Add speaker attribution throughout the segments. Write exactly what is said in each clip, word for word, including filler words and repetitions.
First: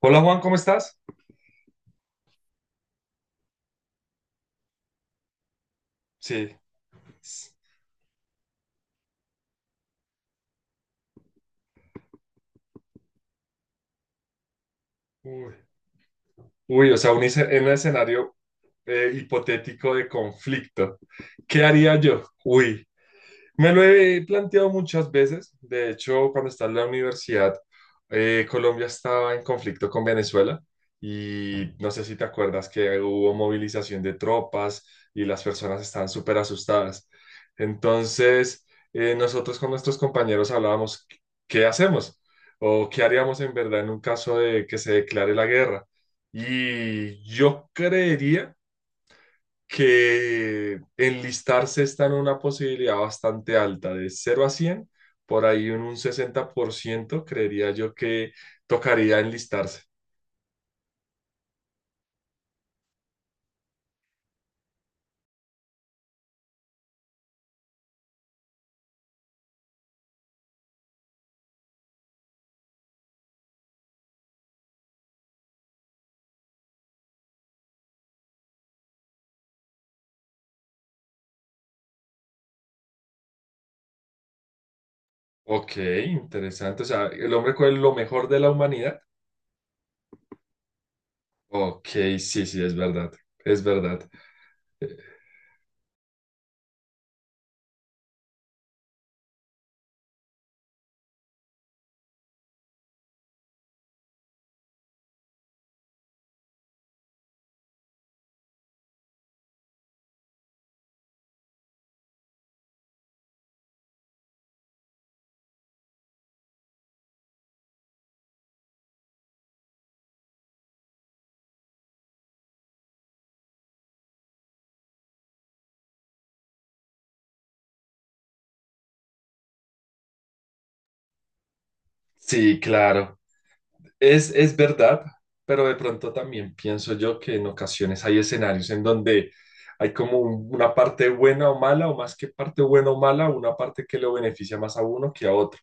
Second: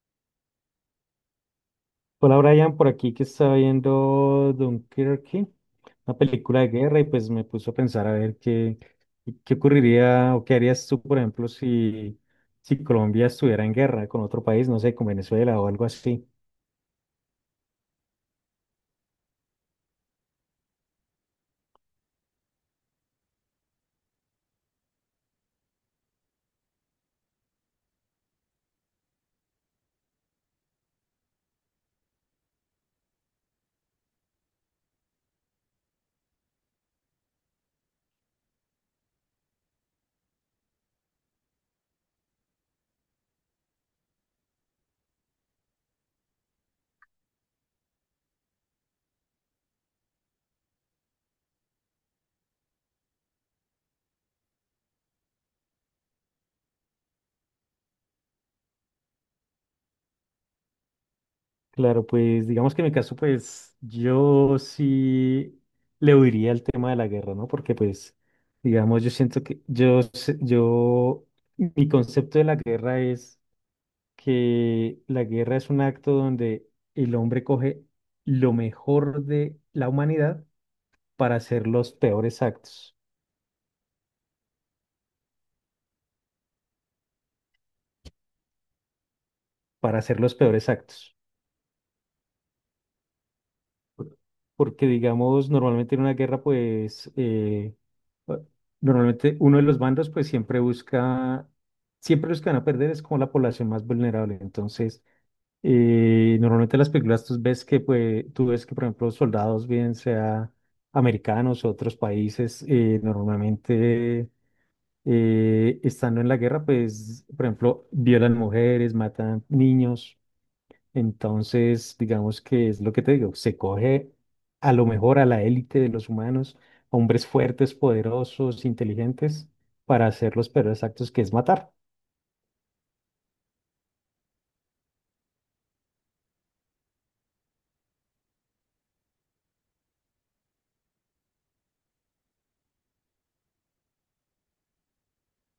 Speaker 1: Hola Juan, ¿cómo estás?
Speaker 2: Hola Brian, por aquí que estaba viendo Dunkerque, una
Speaker 1: Sí.
Speaker 2: película de guerra, y pues me puso a pensar a ver qué, qué ocurriría o qué harías tú, por ejemplo, si, si Colombia estuviera en guerra con otro país, no sé, con
Speaker 1: Uy,
Speaker 2: Venezuela o algo así.
Speaker 1: uy, o sea, un, esce- en un escenario eh, hipotético de conflicto. ¿Qué haría yo? Uy, me lo he planteado muchas veces. De hecho, cuando estaba en la universidad, eh, Colombia estaba en conflicto con Venezuela y no sé si te acuerdas que hubo movilización de tropas y las personas estaban súper asustadas. Entonces, eh, nosotros con nuestros compañeros hablábamos, ¿qué hacemos? ¿O qué haríamos en verdad en un caso de que se declare la guerra? Y yo creería que enlistarse está en una posibilidad bastante alta, de cero a cien, por ahí en un sesenta por ciento creería yo que tocaría enlistarse.
Speaker 2: Claro, pues digamos que en mi caso, pues yo sí le huiría al tema de la guerra, ¿no? Porque pues, digamos, yo siento que yo, se- yo, mi concepto de la guerra es que la guerra es un acto donde el hombre coge lo mejor de la humanidad para hacer los peores actos,
Speaker 1: Ok, interesante. O sea, el hombre con lo mejor de la humanidad.
Speaker 2: para hacer los peores actos.
Speaker 1: Ok, sí, sí, es verdad, es verdad.
Speaker 2: Por- Porque,
Speaker 1: Eh,
Speaker 2: digamos, normalmente en una guerra, pues, eh, eh, normalmente uno de los bandos, pues, siempre busca, siempre los que van a perder es como la población más vulnerable. Entonces, y normalmente en las películas tú ves que, pues, tú ves que, por ejemplo, soldados, bien sea americanos o otros países, eh, normalmente eh, estando en la guerra, pues, por ejemplo, violan mujeres, matan niños. Entonces, digamos que es lo que te digo, se coge a lo mejor a la élite de los humanos, hombres fuertes, poderosos, inteligentes, para hacer los peores actos que es matar.
Speaker 1: Sí, claro. Es, es verdad, pero de pronto también pienso yo que en ocasiones hay escenarios en donde hay como un- una parte buena o mala, o más que parte buena o mala, una parte que lo beneficia más a uno que a otro.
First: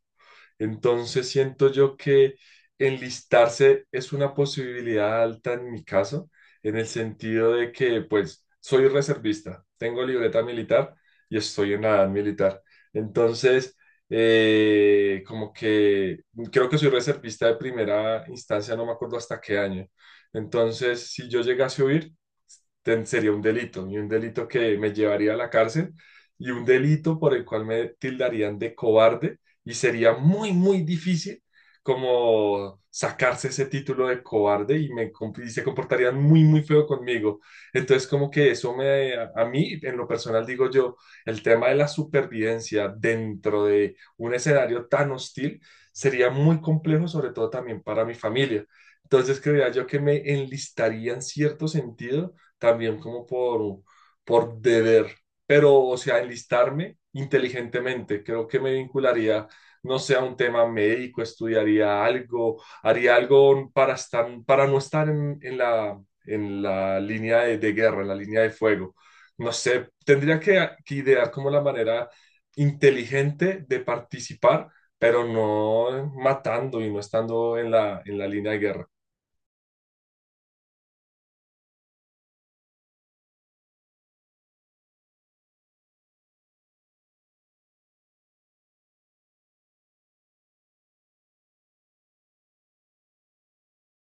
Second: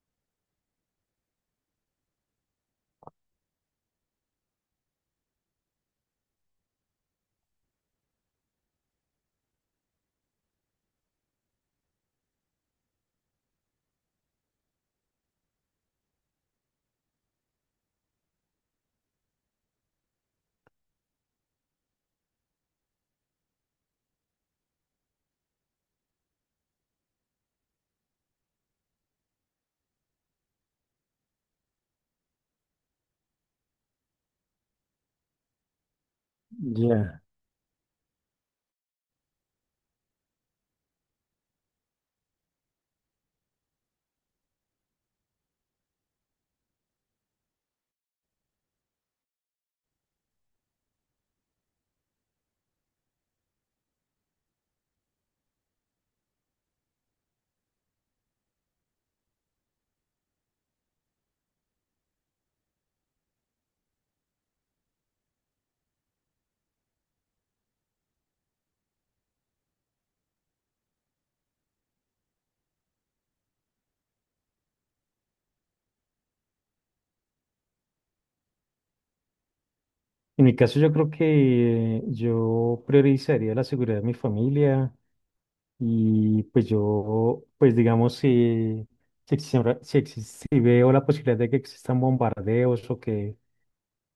Speaker 1: Entonces siento yo que enlistarse es una posibilidad alta en mi caso, en el sentido de que pues soy reservista, tengo libreta militar y estoy en la edad militar. Entonces, eh, como que creo que soy reservista de primera instancia, no me acuerdo hasta qué año. Entonces, si yo llegase a huir, ten- sería un delito, y un delito que me llevaría a la cárcel, y un delito por el cual me tildarían de cobarde y sería muy, muy difícil como sacarse ese título de cobarde y, me, comp- y se comportarían muy, muy feo
Speaker 2: Ya.
Speaker 1: conmigo. Entonces, como que eso me, a a mí, en lo personal, digo yo, el tema de la supervivencia dentro de un escenario tan hostil sería muy complejo, sobre todo también para mi familia. Entonces, creía yo que me enlistaría en cierto sentido, también como por, por deber, pero, o sea, enlistarme inteligentemente. Creo que me vincularía no sea un tema médico, estudiaría algo, haría algo para estar, para no estar en, en la, en la línea de, de guerra, en la línea de fuego. No sé, tendría que, que idear como la manera inteligente de participar, pero no matando y no estando en la, en la línea de guerra.
Speaker 2: En mi caso, yo creo que yo priorizaría la seguridad de mi familia y pues yo, pues digamos, si, si, existe- si, existe- si veo la posibilidad de que existan bombardeos o que,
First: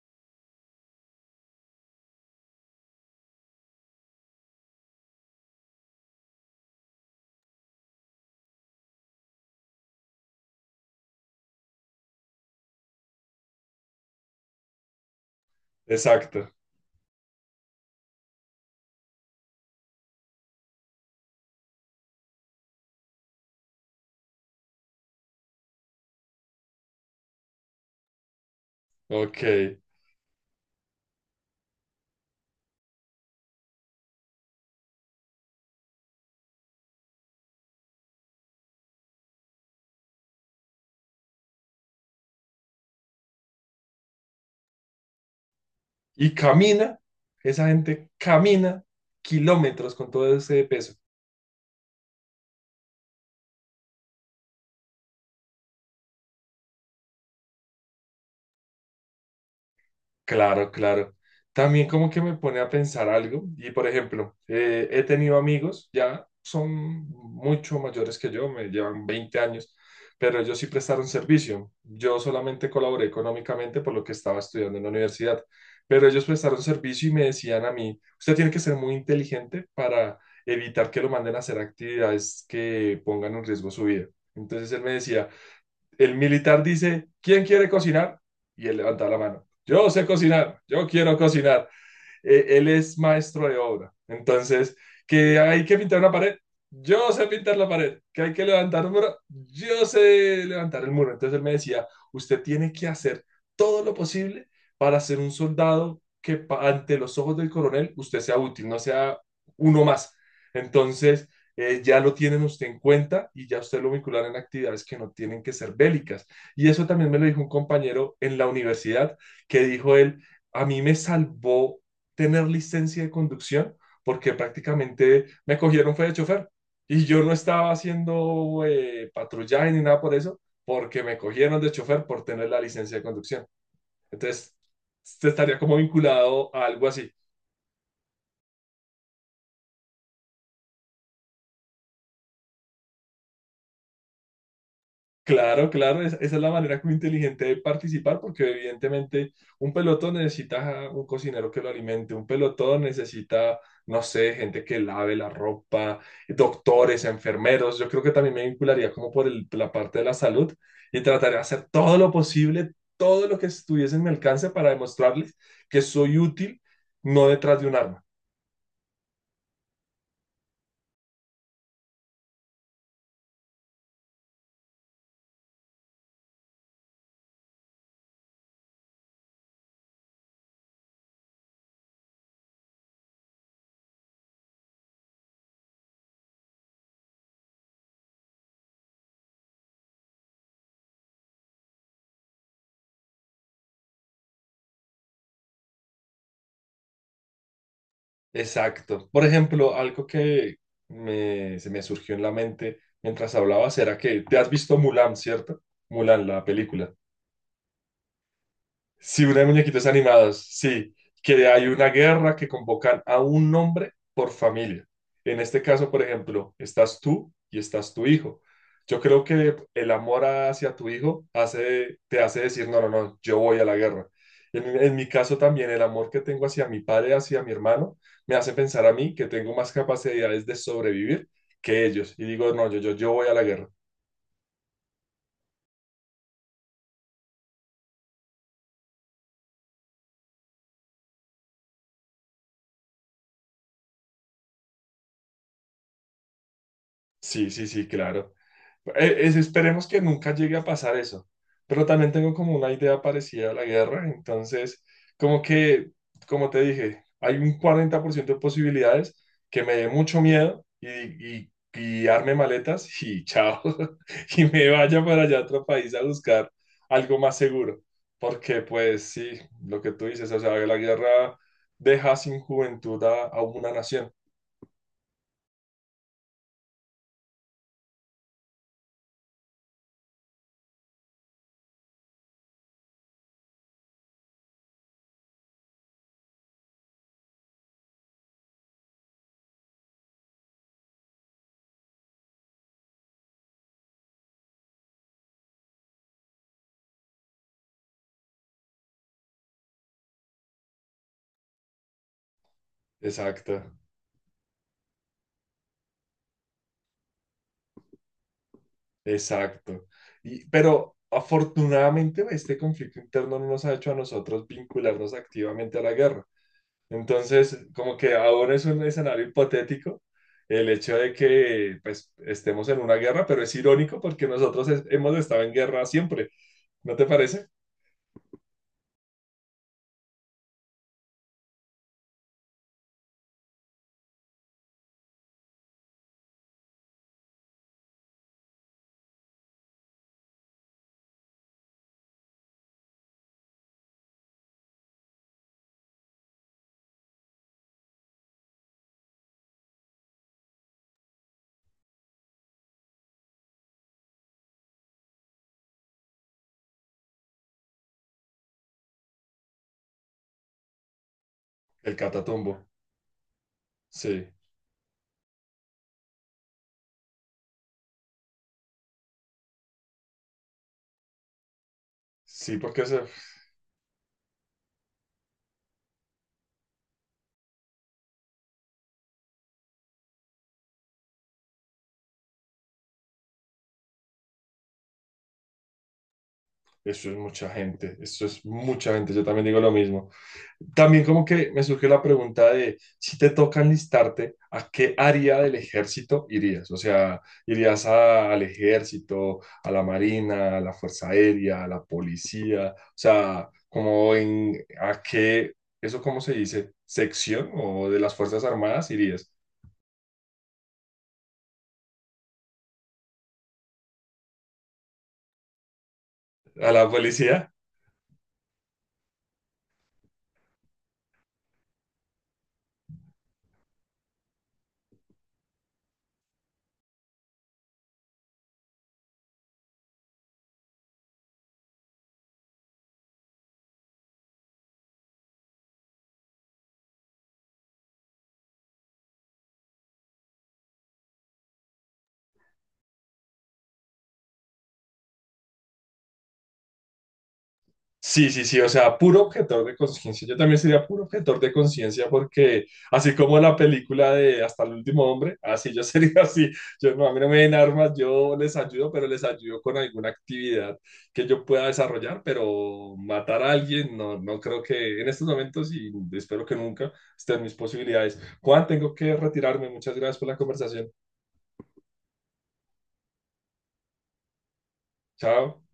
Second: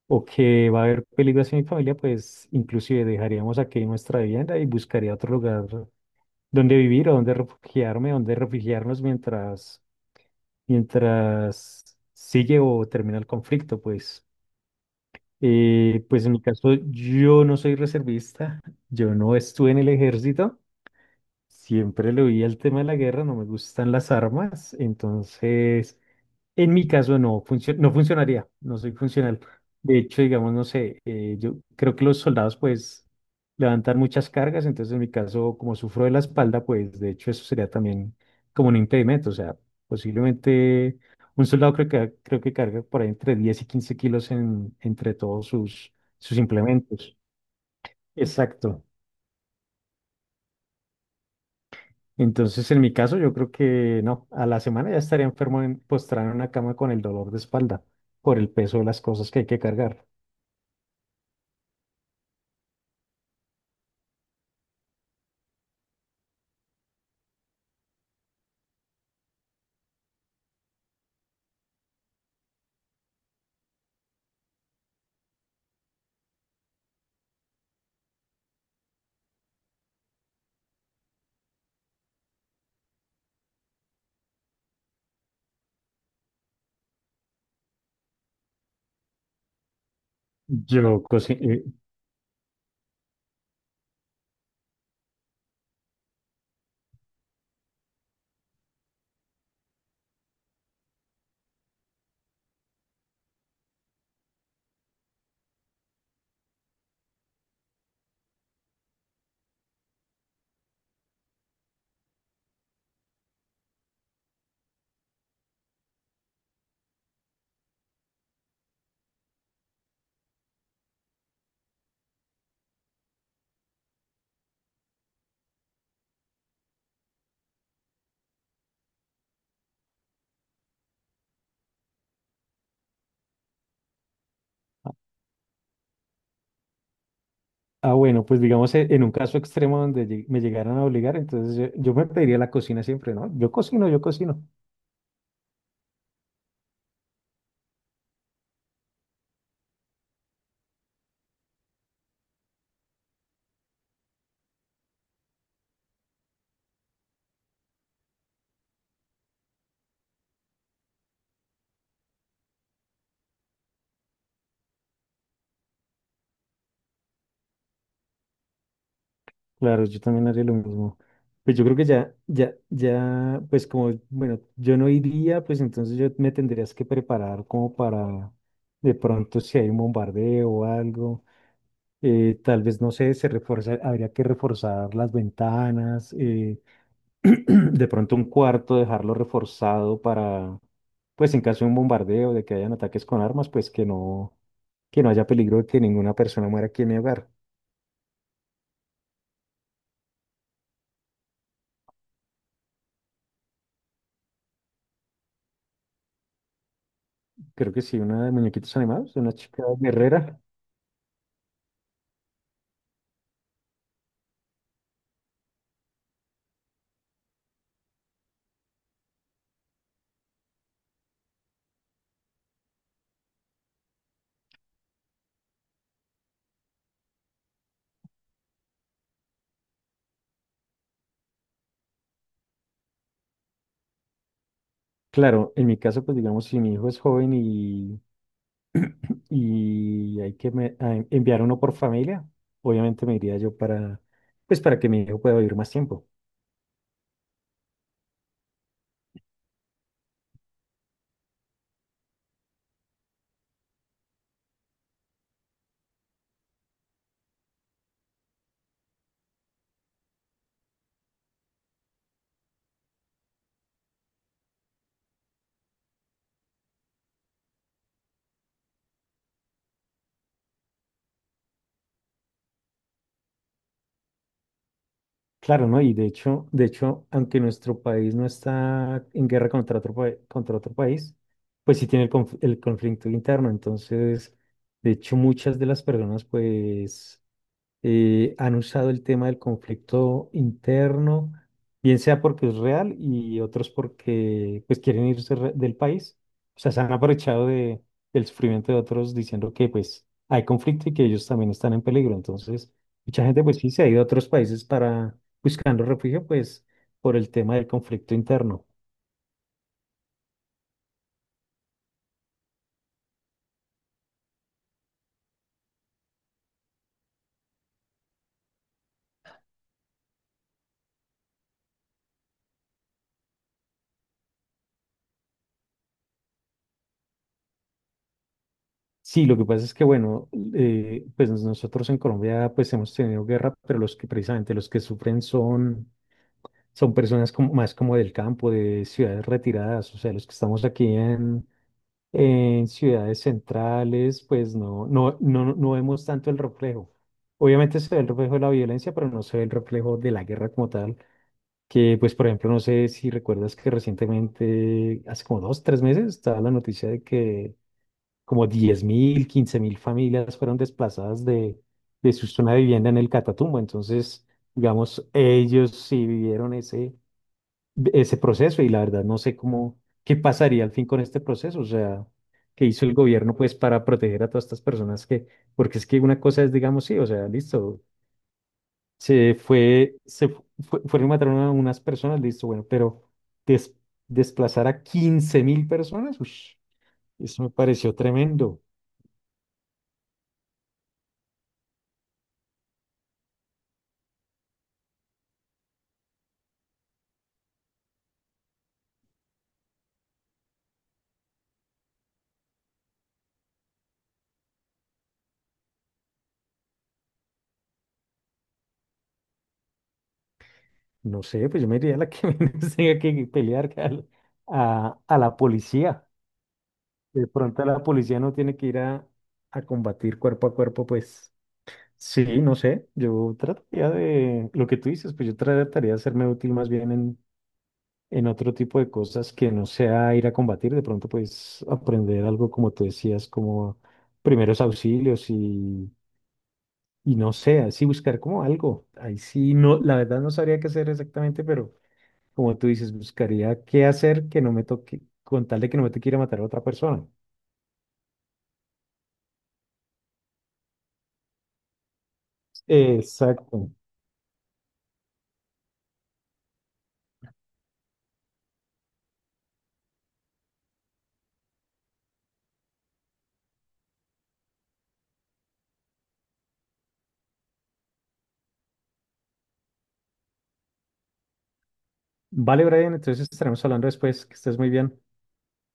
Speaker 2: o que va a haber peligros en mi familia, pues inclusive dejaríamos aquí nuestra vivienda y buscaría otro lugar donde vivir o donde refugiarme, donde refugiarnos mientras, mientras sigue o termina el conflicto, pues. Eh, pues en mi
Speaker 1: Exacto,
Speaker 2: caso, yo no soy reservista, yo no estuve en el ejército, siempre le oí el tema de la guerra, no me gustan las armas, entonces en mi caso no, funcio- no funcionaría, no soy funcional.
Speaker 1: ok.
Speaker 2: De hecho, digamos, no sé, eh, yo creo que los soldados pues levantan muchas cargas, entonces en mi caso, como sufro de la espalda, pues de hecho eso sería también como un impedimento, o sea, posiblemente un soldado creo que, creo que carga por ahí entre diez y quince kilos en, entre todos sus,
Speaker 1: Y
Speaker 2: sus
Speaker 1: camina,
Speaker 2: implementos.
Speaker 1: esa gente camina
Speaker 2: Exacto.
Speaker 1: kilómetros con todo ese peso.
Speaker 2: Entonces, en mi caso, yo creo que no, a la semana ya estaría enfermo en, postrado en una cama con el dolor de espalda por el peso de las cosas que hay que cargar.
Speaker 1: Claro, claro. También como que me pone a pensar algo y por ejemplo, eh, he tenido amigos, ya son mucho mayores que yo, me llevan veinte años, pero ellos sí prestaron servicio. Yo solamente colaboré económicamente por lo que estaba estudiando en la universidad, pero ellos prestaron servicio y me decían a mí, usted tiene que ser muy inteligente para evitar que lo manden a hacer actividades que pongan en riesgo su vida. Entonces él me decía, el militar dice, ¿quién quiere cocinar? Y él levanta la mano. Yo sé cocinar, yo
Speaker 2: Yo,
Speaker 1: quiero
Speaker 2: cocino.
Speaker 1: cocinar. Eh, él es maestro de obra. Entonces, que hay que pintar una pared, yo sé pintar la pared, que hay que levantar un muro, yo sé levantar el muro. Entonces él me decía, usted tiene que hacer todo lo posible para ser un soldado que pa- ante los ojos del coronel usted sea útil, no sea uno más. Entonces, eh, ya lo tienen usted en cuenta y ya usted lo vinculará en actividades que no tienen que ser bélicas. Y eso también me lo dijo un compañero en la universidad que dijo él, a mí me salvó tener licencia de conducción porque prácticamente me cogieron fue de chofer y yo no estaba haciendo eh, patrullaje ni nada por eso porque me cogieron de chofer por tener la licencia de conducción. Entonces, este estaría como vinculado a algo así.
Speaker 2: Ah, bueno, pues digamos eh, en un caso extremo donde lleg- me llegaran a obligar, entonces yo, yo me pediría la cocina siempre, ¿no? Yo cocino, yo cocino.
Speaker 1: Claro, claro, es- esa es la manera como inteligente de participar, porque evidentemente un pelotón necesita un cocinero que lo alimente, un pelotón necesita, no sé, gente que lave la ropa, doctores, enfermeros. Yo creo que también me vincularía como por el- la parte de la salud y trataría de hacer todo lo posible, todo lo que estuviese en mi alcance para demostrarles que soy útil, no detrás de un arma.
Speaker 2: Claro, yo también haría lo mismo. Pues yo creo que ya, ya, ya, pues como, bueno, yo no iría, pues entonces yo me tendrías que preparar como para, de pronto si hay un bombardeo o algo, eh, tal vez, no sé, se refuerza, habría que reforzar las ventanas, eh, de pronto un cuarto, dejarlo reforzado para, pues en caso de un bombardeo, de que hayan ataques con armas, pues que no, que no haya peligro de que ninguna persona muera aquí en mi hogar.
Speaker 1: Exacto. Por ejemplo, algo que me- se me surgió en la mente mientras hablabas era que te has visto Mulan, ¿cierto? Mulan, la película.
Speaker 2: Creo que sí, una de muñequitos animados, de
Speaker 1: Sí,
Speaker 2: una
Speaker 1: una de
Speaker 2: chica
Speaker 1: muñequitos
Speaker 2: guerrera.
Speaker 1: animados, sí, que hay una guerra que convocan a un nombre por familia. En este caso, por ejemplo, estás tú y estás tu hijo. Yo creo que el amor hacia tu hijo hace, te hace decir, no, no, no, yo voy a la guerra. En, en mi caso también, el amor que tengo hacia mi padre, hacia mi hermano, me hace pensar a mí que tengo más capacidades de sobrevivir que ellos. Y digo, no, yo, yo, yo voy a la guerra.
Speaker 2: Claro, en mi caso, pues digamos, si mi hijo es joven y, y hay que me- a- en- enviar uno por familia, obviamente me iría yo para, pues para que mi hijo pueda vivir más tiempo.
Speaker 1: Sí, sí, sí, claro. E- es- Esperemos que nunca llegue a pasar eso, pero también tengo como una idea parecida a la guerra, entonces como que, como te dije, hay un cuarenta por ciento de posibilidades que me dé mucho miedo y, y, y arme maletas y chao, y me vaya para allá a otro país a buscar algo más seguro, porque pues sí, lo que tú dices, o sea, la guerra deja sin juventud a a una nación.
Speaker 2: Claro, ¿no? Y de hecho, de hecho, aunque nuestro país no está en guerra contra otro, pa- contra otro país, pues sí tiene el, conf- el conflicto interno. Entonces, de hecho, muchas de las personas, pues eh, han usado el tema del conflicto interno, bien sea porque es real y otros porque pues quieren irse re- del país. O sea, se han aprovechado de, del sufrimiento de otros diciendo que pues hay conflicto y que ellos también están en peligro. Entonces, mucha gente
Speaker 1: Exacto.
Speaker 2: pues sí se ha ido a otros países para buscando refugio pues por el tema del conflicto interno.
Speaker 1: Exacto. Y, pero afortunadamente este conflicto interno no nos ha hecho a nosotros vincularnos activamente a la guerra. Entonces, como que ahora es un escenario hipotético el hecho de que pues, estemos en una guerra, pero es irónico porque nosotros es- hemos estado en guerra siempre. ¿No te parece?
Speaker 2: Sí, lo que pasa es que, bueno, eh, pues nosotros en Colombia pues hemos tenido guerra, pero los que precisamente los que sufren son son personas como, más como del campo, de ciudades retiradas, o sea, los que estamos aquí en, en ciudades centrales, pues no, no, no, no vemos tanto el reflejo. Obviamente se ve el reflejo de la violencia, pero no se ve el reflejo de la guerra como tal, que pues por ejemplo, no sé si recuerdas que recientemente, hace como dos, tres meses, estaba la noticia de que como diez mil quince mil familias fueron desplazadas de,
Speaker 1: El
Speaker 2: de su zona
Speaker 1: Catatumbo.
Speaker 2: de vivienda en el Catatumbo, entonces,
Speaker 1: Sí,
Speaker 2: digamos, ellos sí vivieron ese ese proceso y la verdad no sé cómo, qué pasaría al fin con este proceso, o sea,
Speaker 1: sí,
Speaker 2: qué
Speaker 1: porque
Speaker 2: hizo el
Speaker 1: eso,
Speaker 2: gobierno pues para proteger a todas estas personas que, porque es que una cosa es, digamos, sí, o sea, listo, se fue, se fu- fue- fueron y mataron a unas personas, listo, bueno, pero des- desplazar a quince mil personas, ush,
Speaker 1: eso es
Speaker 2: eso
Speaker 1: mucha
Speaker 2: me pareció
Speaker 1: gente, eso es
Speaker 2: tremendo.
Speaker 1: mucha gente. Yo también digo lo mismo. También como que me surge la pregunta de si te toca enlistarte, ¿a qué área del ejército irías? O sea, ¿irías a- al ejército, a la marina, a la fuerza aérea, a la policía? O sea, como en a qué, eso cómo se dice, ¿sección o de las fuerzas armadas irías?
Speaker 2: No sé, pues yo me iría a la que menos tenga que pelear que al- a, a la policía.
Speaker 1: ¿A la
Speaker 2: De
Speaker 1: policía?
Speaker 2: pronto la policía no tiene que ir a, a combatir cuerpo a cuerpo, pues. Sí, no sé, yo trataría de, lo que tú dices, pues yo trataría de hacerme útil más bien en, en otro tipo de cosas que no sea ir a combatir, de pronto pues aprender algo como tú decías, como primeros auxilios y, y no sé, así buscar como algo. Ahí sí, no, la verdad no sabría qué hacer exactamente, pero como tú dices, buscaría qué hacer que no me toque, con tal de que no me toque ir a matar a otra persona.
Speaker 1: Sí, sí, sí, o sea, puro objetor de conciencia. Yo también sería puro objetor de conciencia porque así como la
Speaker 2: Exacto.
Speaker 1: película de Hasta el último hombre, así yo sería así. Yo no, a mí no me den armas, yo les ayudo, pero les ayudo con alguna actividad que yo pueda desarrollar, pero matar a alguien no, no creo que en estos momentos y espero que nunca estén mis posibilidades. Juan, tengo que retirarme. Muchas gracias por la conversación.
Speaker 2: Vale, Brian, entonces estaremos hablando después, que estés muy bien.
Speaker 1: Chao.